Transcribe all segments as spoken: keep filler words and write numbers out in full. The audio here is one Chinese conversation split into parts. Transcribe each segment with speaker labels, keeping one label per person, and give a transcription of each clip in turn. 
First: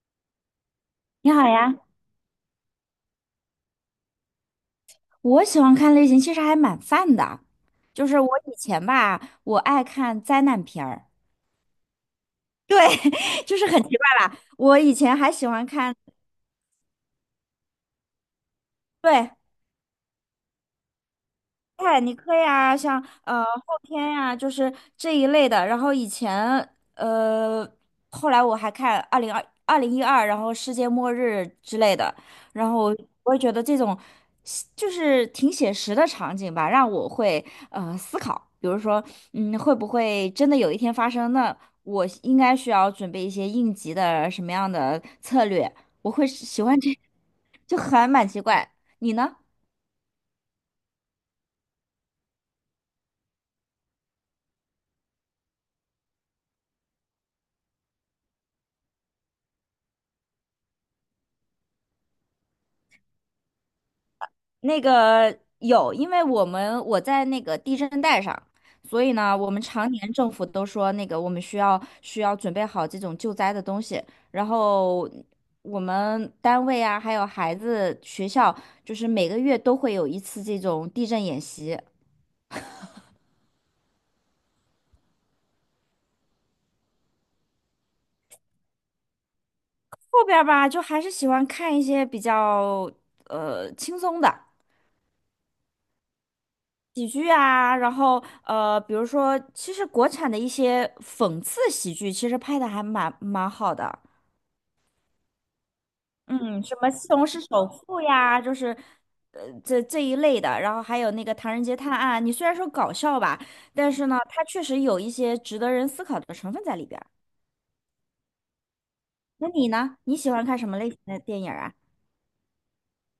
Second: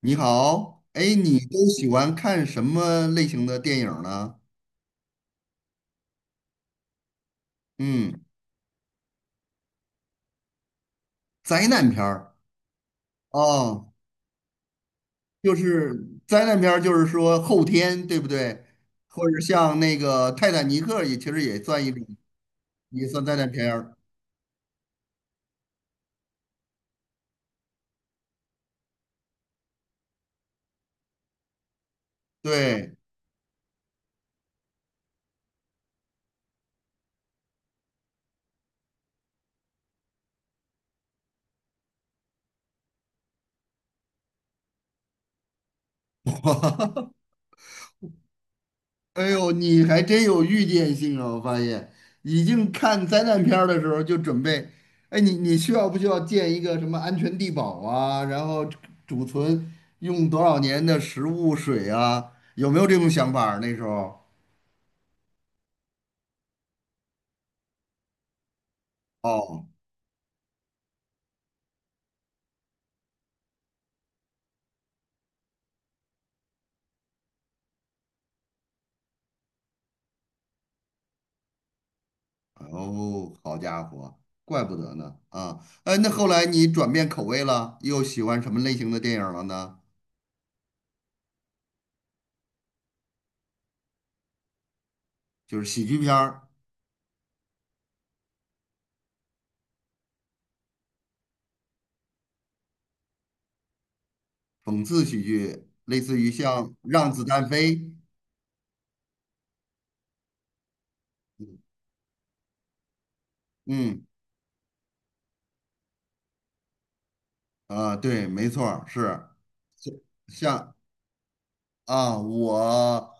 Speaker 1: 你好，哎，
Speaker 2: 你
Speaker 1: 你
Speaker 2: 好
Speaker 1: 都
Speaker 2: 呀，
Speaker 1: 喜欢看什么类型的电影儿呢？
Speaker 2: 我喜欢看类型其实还蛮泛的，就是
Speaker 1: 嗯，
Speaker 2: 我以前吧，我爱看灾难片儿，
Speaker 1: 灾难片儿。
Speaker 2: 对，就是很奇
Speaker 1: 哦，
Speaker 2: 怪吧，我以前还喜
Speaker 1: 就
Speaker 2: 欢
Speaker 1: 是
Speaker 2: 看，
Speaker 1: 灾难片儿，就是说后天，对不对？或
Speaker 2: 对，
Speaker 1: 者像那个《泰坦尼克》也其实也算一
Speaker 2: 哎，
Speaker 1: 种，
Speaker 2: 你可以啊，像
Speaker 1: 也算灾
Speaker 2: 呃
Speaker 1: 难片
Speaker 2: 后
Speaker 1: 儿。
Speaker 2: 天呀、就是这一类的。然后以前呃，后来我还看二零二二零一二，然后世界末日之类的。然
Speaker 1: 对。
Speaker 2: 后我也觉得这种写就是挺写实的场景吧，让我会呃思考，比如说嗯，会不会真的有一天发生？那我应该需要准备一些应急的什么样的策略？我会喜欢这，就还蛮奇怪。你
Speaker 1: 哎
Speaker 2: 呢？
Speaker 1: 呦，你还真有预见性啊！我发现，已经看灾难片儿的时候就准备，哎，你你需要不需要建一个什么安全地堡啊？然后储存用多少年的食物水啊？有没有这种想法儿那时候。
Speaker 2: 那个有，因为我们我在那个地震带上，所以呢，我们
Speaker 1: 哦
Speaker 2: 常年政府都说那个我们需要需要准备好这种救灾的东西，然后我们单位啊，还有孩子学校，就是每个月都会有一次这种地震演习。
Speaker 1: 哦，好家伙，怪不得呢啊！哎，那后来你转变口味了，又喜欢什么类型的电影了呢？
Speaker 2: 后边儿吧，就还是喜欢看一些比较呃轻松的
Speaker 1: 就是喜剧片儿、
Speaker 2: 喜剧啊，然后呃，比如说，其实国产的一些讽刺喜剧，其实拍的还蛮蛮好的。
Speaker 1: 讽刺喜剧，类似于
Speaker 2: 嗯，
Speaker 1: 像
Speaker 2: 什么《西
Speaker 1: 《让子
Speaker 2: 红柿
Speaker 1: 弹
Speaker 2: 首
Speaker 1: 飞》。
Speaker 2: 富》呀，就是，呃，这这一类的，然后还有那个《唐人街探案》，你虽然说搞笑吧，但
Speaker 1: 嗯。
Speaker 2: 是呢，它确实有一些值得人思考的成分在里边儿。
Speaker 1: 啊，对，没错儿是
Speaker 2: 那你呢？你喜欢看什
Speaker 1: 像
Speaker 2: 么类型的电影儿啊？
Speaker 1: 啊，我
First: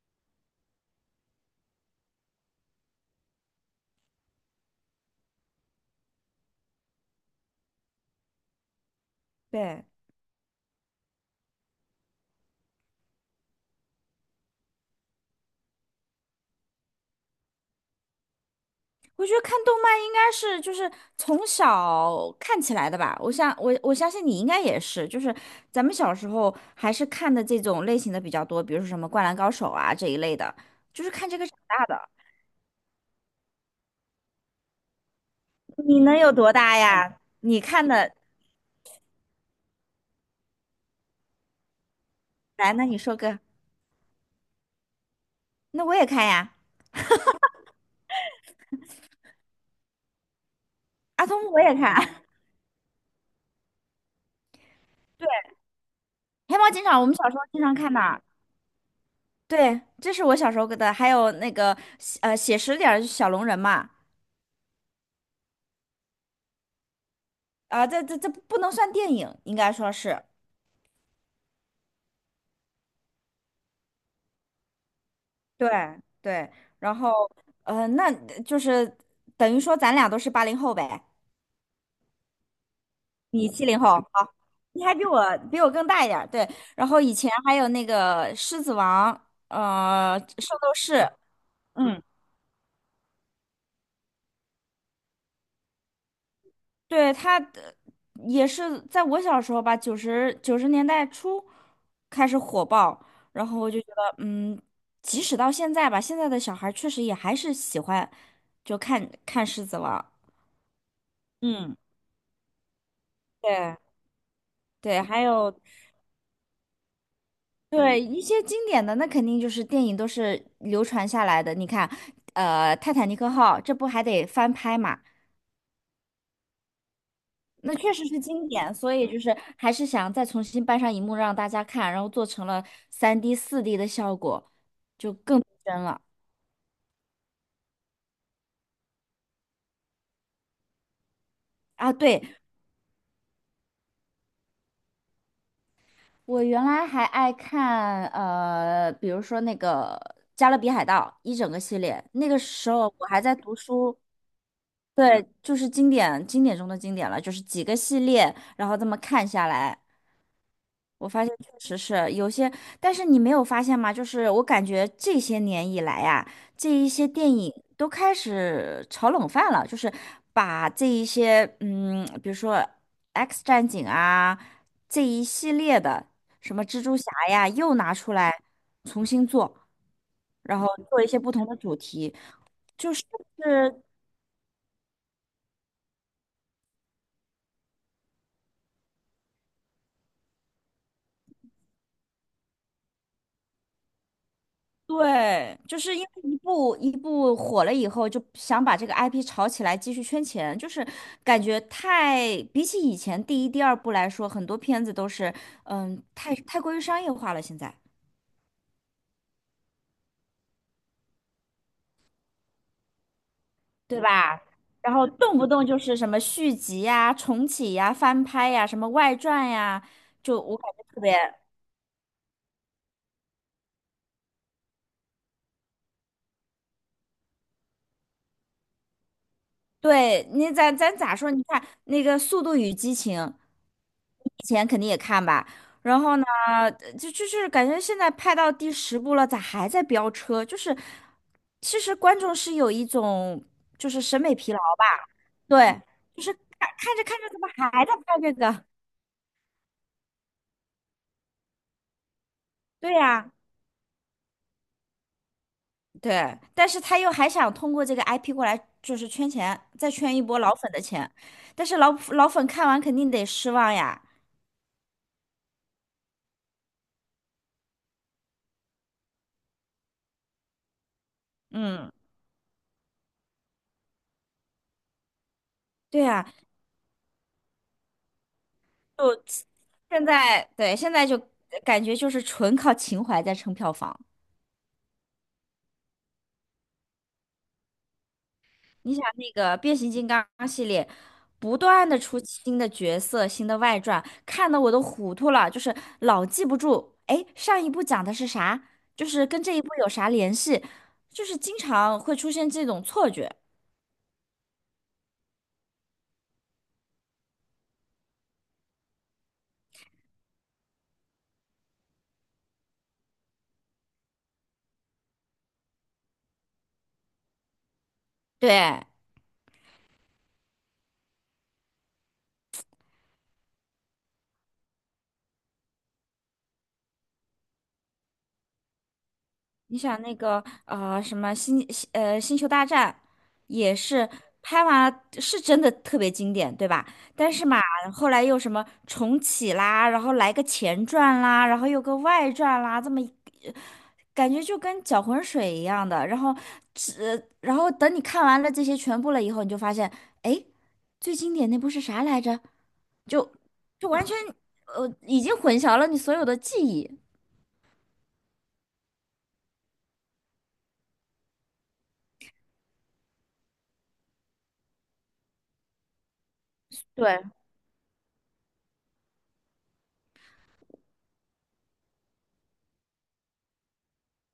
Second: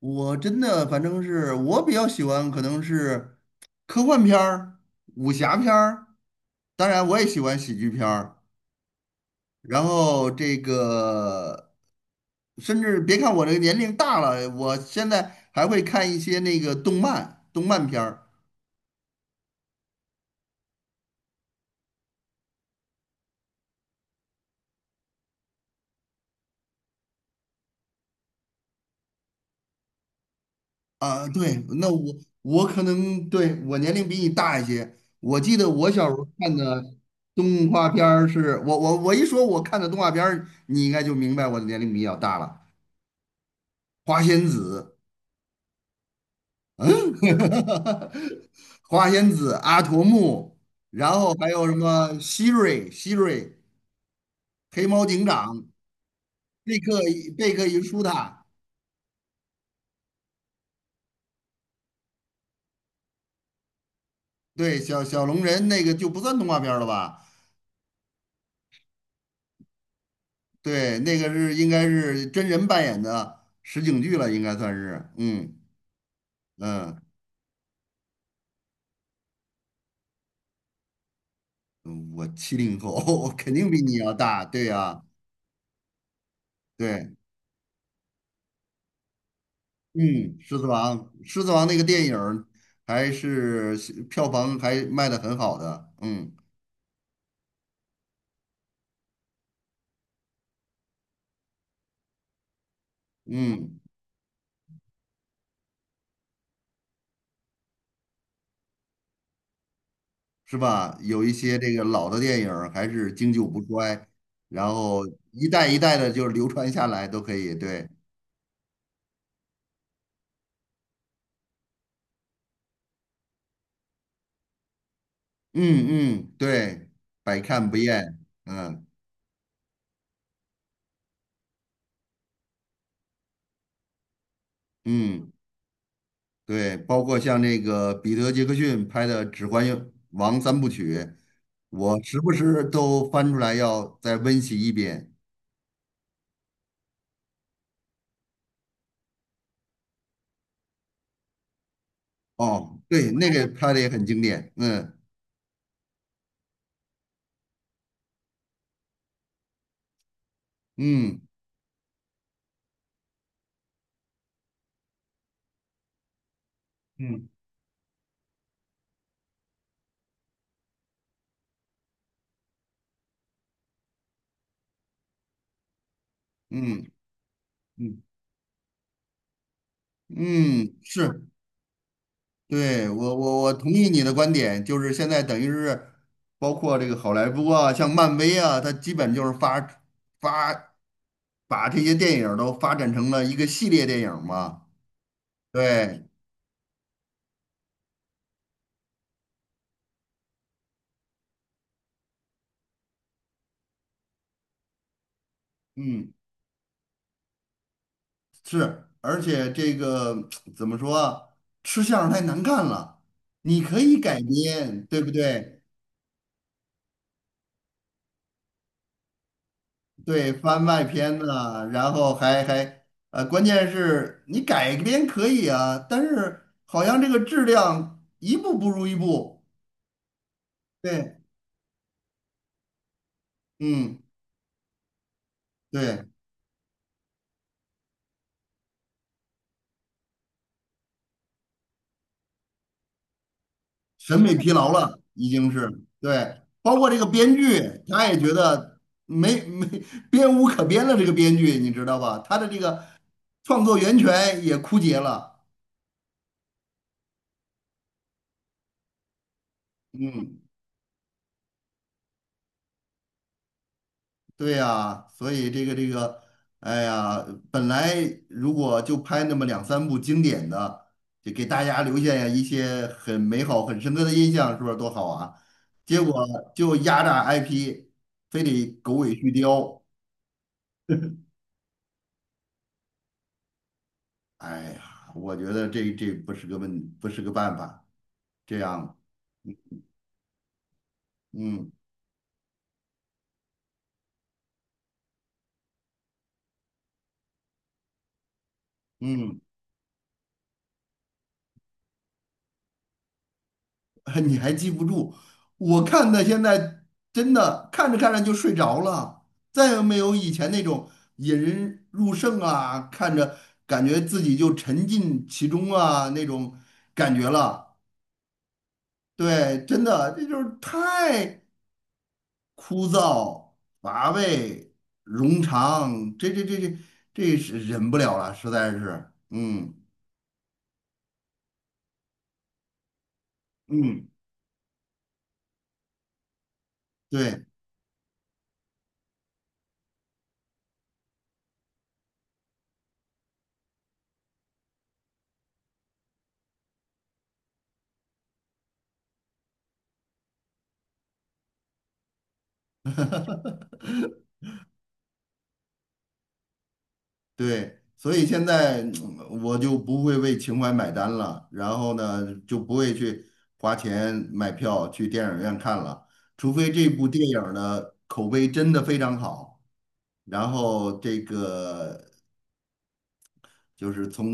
Speaker 1: 我真的反正是我比较喜欢，可能是科幻片儿、武侠片儿，当然我也喜欢喜剧片儿。然
Speaker 2: 对，
Speaker 1: 后这个，甚至别看我这个年龄大了，我现在还会看一些那个动漫、动漫片儿。
Speaker 2: 我觉得看动漫应该是就是从小看起来的吧。我想我我相信你应该也是，就是咱们小时候还是看的这种类型的比较多，比如说什么《灌篮高手》啊这一类的，就是
Speaker 1: 啊，
Speaker 2: 看这个
Speaker 1: 对，
Speaker 2: 长大
Speaker 1: 那
Speaker 2: 的。
Speaker 1: 我我可能对我年龄比你大一些。我记得我
Speaker 2: 你
Speaker 1: 小时
Speaker 2: 能
Speaker 1: 候
Speaker 2: 有多
Speaker 1: 看
Speaker 2: 大
Speaker 1: 的
Speaker 2: 呀？你
Speaker 1: 动
Speaker 2: 看
Speaker 1: 画片
Speaker 2: 的
Speaker 1: 儿是，我我我一说我看的动画片儿，你应该就明白我的年龄比较大了。
Speaker 2: 来，那你说个，
Speaker 1: 花仙子，
Speaker 2: 那我也看呀，
Speaker 1: 嗯，花仙子、阿童木，然
Speaker 2: 阿
Speaker 1: 后还
Speaker 2: 童我
Speaker 1: 有
Speaker 2: 也
Speaker 1: 什么
Speaker 2: 看，
Speaker 1: 希瑞、希瑞、黑猫警
Speaker 2: 对，
Speaker 1: 长、
Speaker 2: 黑猫
Speaker 1: 贝
Speaker 2: 警
Speaker 1: 克
Speaker 2: 长我们小时候
Speaker 1: 贝
Speaker 2: 经
Speaker 1: 克
Speaker 2: 常
Speaker 1: 与
Speaker 2: 看
Speaker 1: 舒
Speaker 2: 的，
Speaker 1: 塔。
Speaker 2: 对，这是我小时候的，还有那个呃写实点儿就小龙人嘛，
Speaker 1: 对，小小龙人那个就不算动画片儿了吧？
Speaker 2: 啊、这这这不能算电影，应该说是，
Speaker 1: 对，那个是应该是真人扮演的实景剧了，应该算是。嗯
Speaker 2: 对对，然
Speaker 1: 嗯，
Speaker 2: 后呃那就是等于说咱俩都是八零后呗，
Speaker 1: 嗯我七零后，我
Speaker 2: 你
Speaker 1: 肯
Speaker 2: 七
Speaker 1: 定
Speaker 2: 零
Speaker 1: 比
Speaker 2: 后，
Speaker 1: 你要
Speaker 2: 好，
Speaker 1: 大。对
Speaker 2: 你还
Speaker 1: 呀、
Speaker 2: 比我比我更大一点儿，对，然后
Speaker 1: 对。
Speaker 2: 以前还有那个狮子王，
Speaker 1: 嗯，
Speaker 2: 呃，圣
Speaker 1: 《狮子
Speaker 2: 斗
Speaker 1: 王》
Speaker 2: 士。
Speaker 1: 《狮子王》那个
Speaker 2: 嗯。
Speaker 1: 电影儿还是票房还卖的很好的。嗯
Speaker 2: 对，他的也是在我小时候吧，九十九十年代初开始火爆，然后我
Speaker 1: 嗯，
Speaker 2: 就觉得，嗯，即使到现在吧，现在的小孩儿确实也还是喜欢就看看《狮子王》。
Speaker 1: 是吧？有一些这
Speaker 2: 嗯，
Speaker 1: 个老的电影儿还是经久不
Speaker 2: 对
Speaker 1: 衰，然
Speaker 2: 对，
Speaker 1: 后
Speaker 2: 还
Speaker 1: 一
Speaker 2: 有
Speaker 1: 代一代的就流传下来都可以。对，
Speaker 2: 对一些经典的，那肯定就是电影都是流传下来的。你看，呃，《泰坦尼克号》这不还得翻拍嘛？
Speaker 1: 嗯嗯，对，百看
Speaker 2: 那
Speaker 1: 不
Speaker 2: 确实
Speaker 1: 厌。
Speaker 2: 是经典，
Speaker 1: 嗯
Speaker 2: 所以就是还是想再重新搬上荧幕让大家看，然后做成了三 d 四 d 的效果，
Speaker 1: 嗯。
Speaker 2: 真了
Speaker 1: 对，包括像那个彼得·杰克逊拍的《指环王》三部曲，
Speaker 2: 啊！
Speaker 1: 我时
Speaker 2: 对，
Speaker 1: 不时都翻出来要再温习一遍。
Speaker 2: 我原来还爱看呃，比如说那个《加勒比海盗》一整个系列，那个时
Speaker 1: 哦，
Speaker 2: 候我
Speaker 1: 对，
Speaker 2: 还
Speaker 1: 那
Speaker 2: 在
Speaker 1: 个
Speaker 2: 读
Speaker 1: 拍的也
Speaker 2: 书，
Speaker 1: 很经典。嗯
Speaker 2: 对，就是经典经典中的经典了，就是几个系列，然后这么看下来。我
Speaker 1: 嗯
Speaker 2: 发现确实是有些，但是你没有发现吗？就是我感觉这些年以来呀、这一些
Speaker 1: 嗯
Speaker 2: 电影都开始炒冷饭了，就是把这一些，嗯，比如说《X 战警》啊，这一系列的什么蜘
Speaker 1: 嗯
Speaker 2: 蛛侠呀，又拿
Speaker 1: 嗯
Speaker 2: 出来重新做，然后
Speaker 1: 嗯，
Speaker 2: 做一些
Speaker 1: 是，
Speaker 2: 不同的主题，
Speaker 1: 对，
Speaker 2: 就是
Speaker 1: 我我我同意你的观点，就是现在等于是包括这个好莱坞啊，像漫威啊，它基本就是发发把这些电影儿都发展成了一个系列电影儿嘛。
Speaker 2: 对，就是因
Speaker 1: 对，
Speaker 2: 为一部一部火了以后，就想把这个 I P 炒起来，继续圈钱，就是感觉太比起以前第一、第二部来说，很多片子都是嗯
Speaker 1: 嗯。
Speaker 2: 太太过于商业化了，现在
Speaker 1: 是，而且这个 怎么说啊，吃相太难看了，你可以
Speaker 2: 对
Speaker 1: 改
Speaker 2: 吧？
Speaker 1: 编，
Speaker 2: 然
Speaker 1: 对
Speaker 2: 后
Speaker 1: 不
Speaker 2: 动不
Speaker 1: 对？
Speaker 2: 动就是什么续集呀、重启呀、翻拍呀、什么外传呀，
Speaker 1: 对，
Speaker 2: 就我
Speaker 1: 翻
Speaker 2: 感
Speaker 1: 外
Speaker 2: 觉特别。
Speaker 1: 篇呐、然后还还呃，关键是你改编可以啊，但是好像这个质量一步不如一步。
Speaker 2: 对，你咱咱咋
Speaker 1: 对，
Speaker 2: 说？你看那个《速度与激情》，
Speaker 1: 嗯，
Speaker 2: 以前肯定也看吧。然
Speaker 1: 对。
Speaker 2: 后呢，就就是感觉现在拍到第十部了，咋还在飙车？就是其实观众是有一种就是
Speaker 1: 审
Speaker 2: 审
Speaker 1: 美
Speaker 2: 美
Speaker 1: 疲
Speaker 2: 疲劳
Speaker 1: 劳
Speaker 2: 吧？
Speaker 1: 了，已经是
Speaker 2: 对，就是
Speaker 1: 对，
Speaker 2: 看
Speaker 1: 包括
Speaker 2: 看
Speaker 1: 这个
Speaker 2: 着看着
Speaker 1: 编
Speaker 2: 怎么
Speaker 1: 剧，
Speaker 2: 还在
Speaker 1: 他也
Speaker 2: 拍
Speaker 1: 觉
Speaker 2: 这个？
Speaker 1: 得没没编无可编了，这个编剧你知道吧？他的这个
Speaker 2: 对呀，
Speaker 1: 创作源泉也枯竭了，
Speaker 2: 对。但是他又还想通过这个 I P 过来就是圈钱，再圈一波
Speaker 1: 嗯，
Speaker 2: 老粉的钱。但是老老粉看完肯定得失望呀。
Speaker 1: 对呀，所以这个这个，哎呀，本来如果就拍那么两三部经典的，就给大家
Speaker 2: 嗯，
Speaker 1: 留下一些很美好、很深刻的印象，是不是多好啊？结
Speaker 2: 对呀，
Speaker 1: 果就压榨 I P，非得狗尾
Speaker 2: 就
Speaker 1: 续貂。
Speaker 2: 现在，对，现在就感觉就是纯靠情怀在撑票房。
Speaker 1: 哎呀，我觉得这这不是个问，不是个办法。这
Speaker 2: 你
Speaker 1: 样，
Speaker 2: 想那个变形金刚系列，不
Speaker 1: 嗯
Speaker 2: 断的出新的角色、新的外传，看得我都糊涂了，就是老记不住，哎，上一部讲的是啥，就是
Speaker 1: 嗯，
Speaker 2: 跟这一部有啥联系，就是经常会出现这种错觉。
Speaker 1: 你还记不住？我看的现在真的看着看着就睡着了，再也没有以前那种引人入胜啊，看着感觉自己就沉浸其中啊那种感觉了。
Speaker 2: 对，
Speaker 1: 对，真的，这就是太枯燥、乏味、冗长，这这这这这是忍不了了，实在是，嗯。
Speaker 2: 你想那个呃什么星星呃星球大战，也
Speaker 1: 嗯，
Speaker 2: 是拍完是真的特别经典，对吧？但
Speaker 1: 对
Speaker 2: 是嘛，后来又什么重启啦，然后来个前传啦，然后又个外传啦，这么一呃感觉就跟搅浑水一样的。然后只然后等你看完了这些全部了以后，你就发现，哎，最经典那部是啥来着？就就完全呃已经混淆了你所有的记忆。
Speaker 1: 对，所以现在嗯我就不会为情怀买单了，然后呢，就不会去花钱买票去电影院看了，除非这部
Speaker 2: 对。
Speaker 1: 电影儿呢口碑真的非常好，然后这个就是从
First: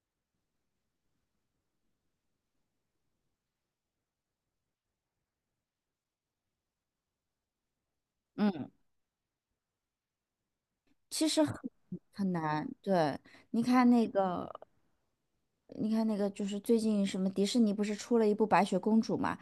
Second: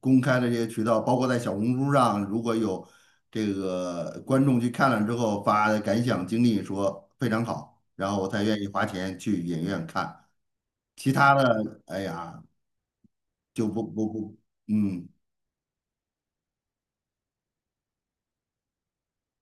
Speaker 1: 公开的这些渠道，包括在小红书上，如果有这个观众去看了之后发的感想经历说非常好，然后我才愿意
Speaker 2: 嗯。
Speaker 1: 花钱去影院看，其
Speaker 2: 其
Speaker 1: 他
Speaker 2: 实很
Speaker 1: 的，哎
Speaker 2: 很
Speaker 1: 呀。
Speaker 2: 难，对，你
Speaker 1: 就不
Speaker 2: 看
Speaker 1: 不
Speaker 2: 那
Speaker 1: 不，
Speaker 2: 个，
Speaker 1: 嗯，
Speaker 2: 你看那个，就是最近什么迪士尼不是出了一部《白雪公主》嘛，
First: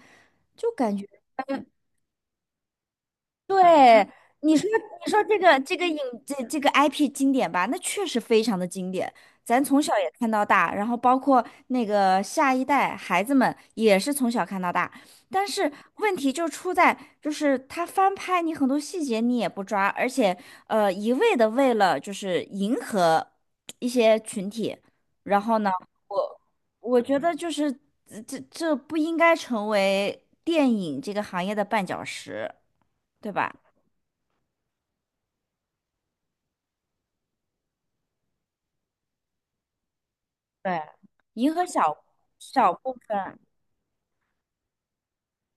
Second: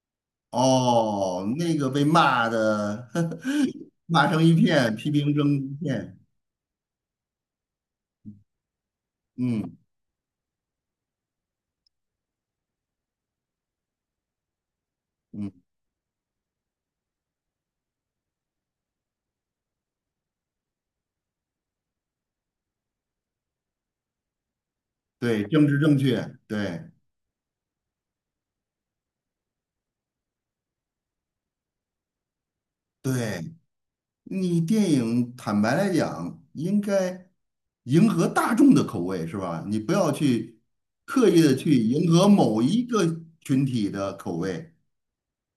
Speaker 2: 就感觉。
Speaker 1: 哦，那个被骂的。
Speaker 2: 对，
Speaker 1: 骂成一
Speaker 2: 你说
Speaker 1: 片，批
Speaker 2: 你说
Speaker 1: 评
Speaker 2: 这
Speaker 1: 成
Speaker 2: 个
Speaker 1: 一
Speaker 2: 这个影
Speaker 1: 片，
Speaker 2: 这这个 I P 经典吧，那确实非常的经典，咱
Speaker 1: 嗯
Speaker 2: 从小也看到大，然后包括那个下一代孩子们也是从小看到大，但
Speaker 1: 嗯，
Speaker 2: 是问题就出在就是他翻拍你很多细节你也不抓，而且呃一味的为了就是迎合一些群体，然
Speaker 1: 对，
Speaker 2: 后
Speaker 1: 政
Speaker 2: 呢，
Speaker 1: 治正确，
Speaker 2: 我
Speaker 1: 对
Speaker 2: 我觉得就是这这这不应该成为电影这个行业的绊脚石，对
Speaker 1: 对，
Speaker 2: 吧？
Speaker 1: 你电影坦白来讲，应该迎合大众的口味是吧？你不要去
Speaker 2: 对，
Speaker 1: 刻意
Speaker 2: 银
Speaker 1: 的
Speaker 2: 河
Speaker 1: 去
Speaker 2: 小
Speaker 1: 迎合某
Speaker 2: 小
Speaker 1: 一
Speaker 2: 部
Speaker 1: 个
Speaker 2: 分，
Speaker 1: 群体的口味，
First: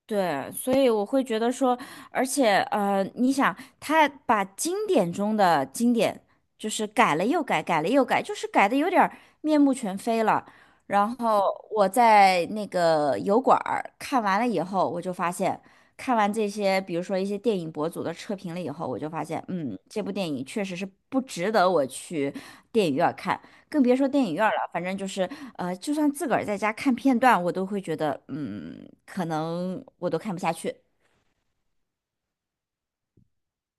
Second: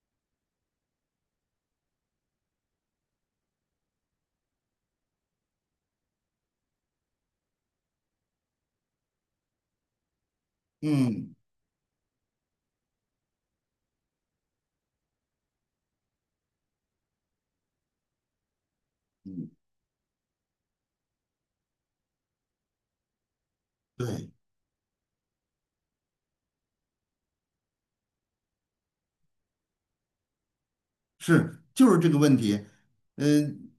Speaker 2: 对，所以我会觉得说，而且呃，你想，他把经典中的经典，就是改了又改，改了又改，就是改的有点儿面目全非了。然
Speaker 1: 嗯
Speaker 2: 后我在那个油管儿看完了以后，我就发现，看完这些，比如说一些电影博主的测评了以后，我就发现，
Speaker 1: 嗯，
Speaker 2: 嗯，这部电影确实是不值得我去电影院看。更别说电
Speaker 1: 对。
Speaker 2: 影院了，反正就是呃，就算自个儿在家看片段，我都会觉得，嗯，可能我都看不下去。
Speaker 1: 是，就是这个问题。嗯，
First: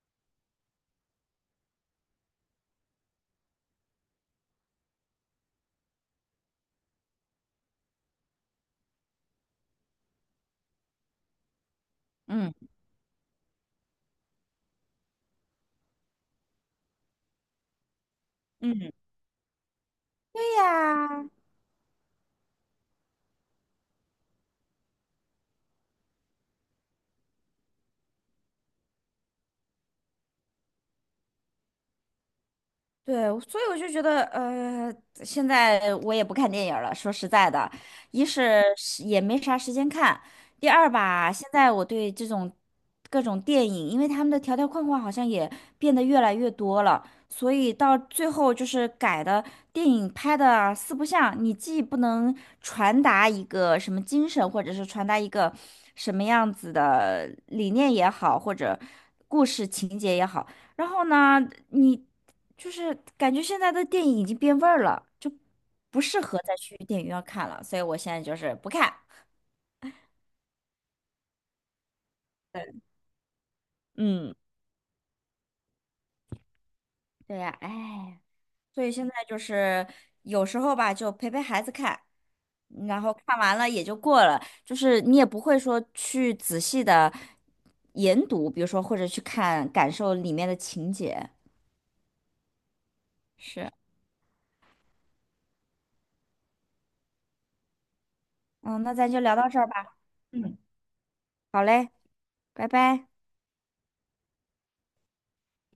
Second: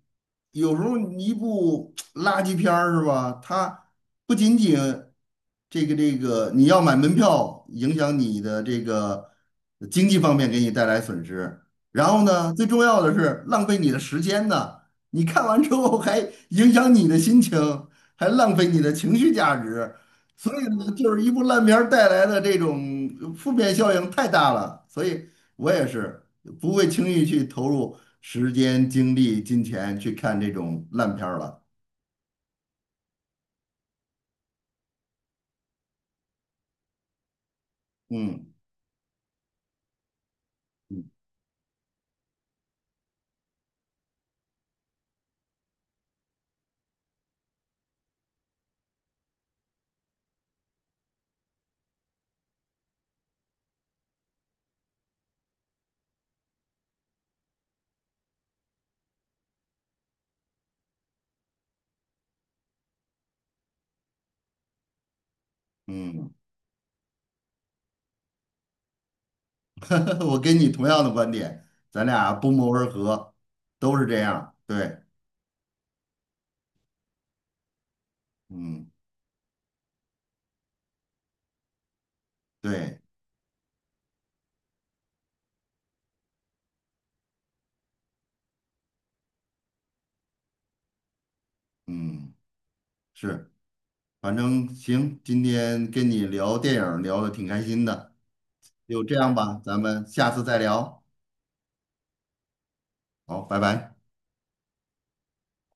Speaker 1: 有时候一部 垃圾片儿是吧？它不仅仅这个这个，你要买门票，影响你的这个经济方面给你带来损失。然后
Speaker 2: 嗯
Speaker 1: 呢，最重要的是浪费你的时间呢。你看完之后还影响你的心情，还浪费你的
Speaker 2: 嗯，
Speaker 1: 情绪价值。
Speaker 2: 对
Speaker 1: 所以呢，就是
Speaker 2: 呀。
Speaker 1: 一部烂片儿带来的这种负面效应太大了。所以我也是不会轻易去投入时间、精力、金钱去看这种烂片儿了。
Speaker 2: 对，所以我就觉得，呃，现在我也不看电影儿了。说实在的，一
Speaker 1: 嗯
Speaker 2: 是是也没啥时间看，第二吧，现在我对这种各种电影，因为他们的条条框框好像也变得越来越多了，所以到最后就是改的电影拍的四不像，你既不能传达一个什么精神，或者是传达一个什么样子的理念也好，或者故事情节也好。然后呢，你就是感觉现在的电影已经变味儿了，就不适
Speaker 1: 嗯，
Speaker 2: 合再去电影院看了，所以我现在就是不看。
Speaker 1: 我跟你同样的观点，咱俩不谋而合，都是这
Speaker 2: 嗯，
Speaker 1: 样。对，
Speaker 2: 对呀，哎，所
Speaker 1: 嗯，
Speaker 2: 以现在就是有时候吧，就陪陪孩子看，
Speaker 1: 对，
Speaker 2: 然后看完了也就过了，就是你也不会说去仔细的研读，比如说或者去看感受里面的情节。
Speaker 1: 嗯，是，
Speaker 2: 是，
Speaker 1: 反正行，今天跟你聊电影儿聊的挺开心的，
Speaker 2: 嗯，那
Speaker 1: 就
Speaker 2: 咱
Speaker 1: 这
Speaker 2: 就
Speaker 1: 样
Speaker 2: 聊到这
Speaker 1: 吧，
Speaker 2: 儿
Speaker 1: 咱
Speaker 2: 吧。
Speaker 1: 们下次
Speaker 2: 嗯，
Speaker 1: 再聊。
Speaker 2: 好嘞，拜拜。
Speaker 1: 好，拜拜。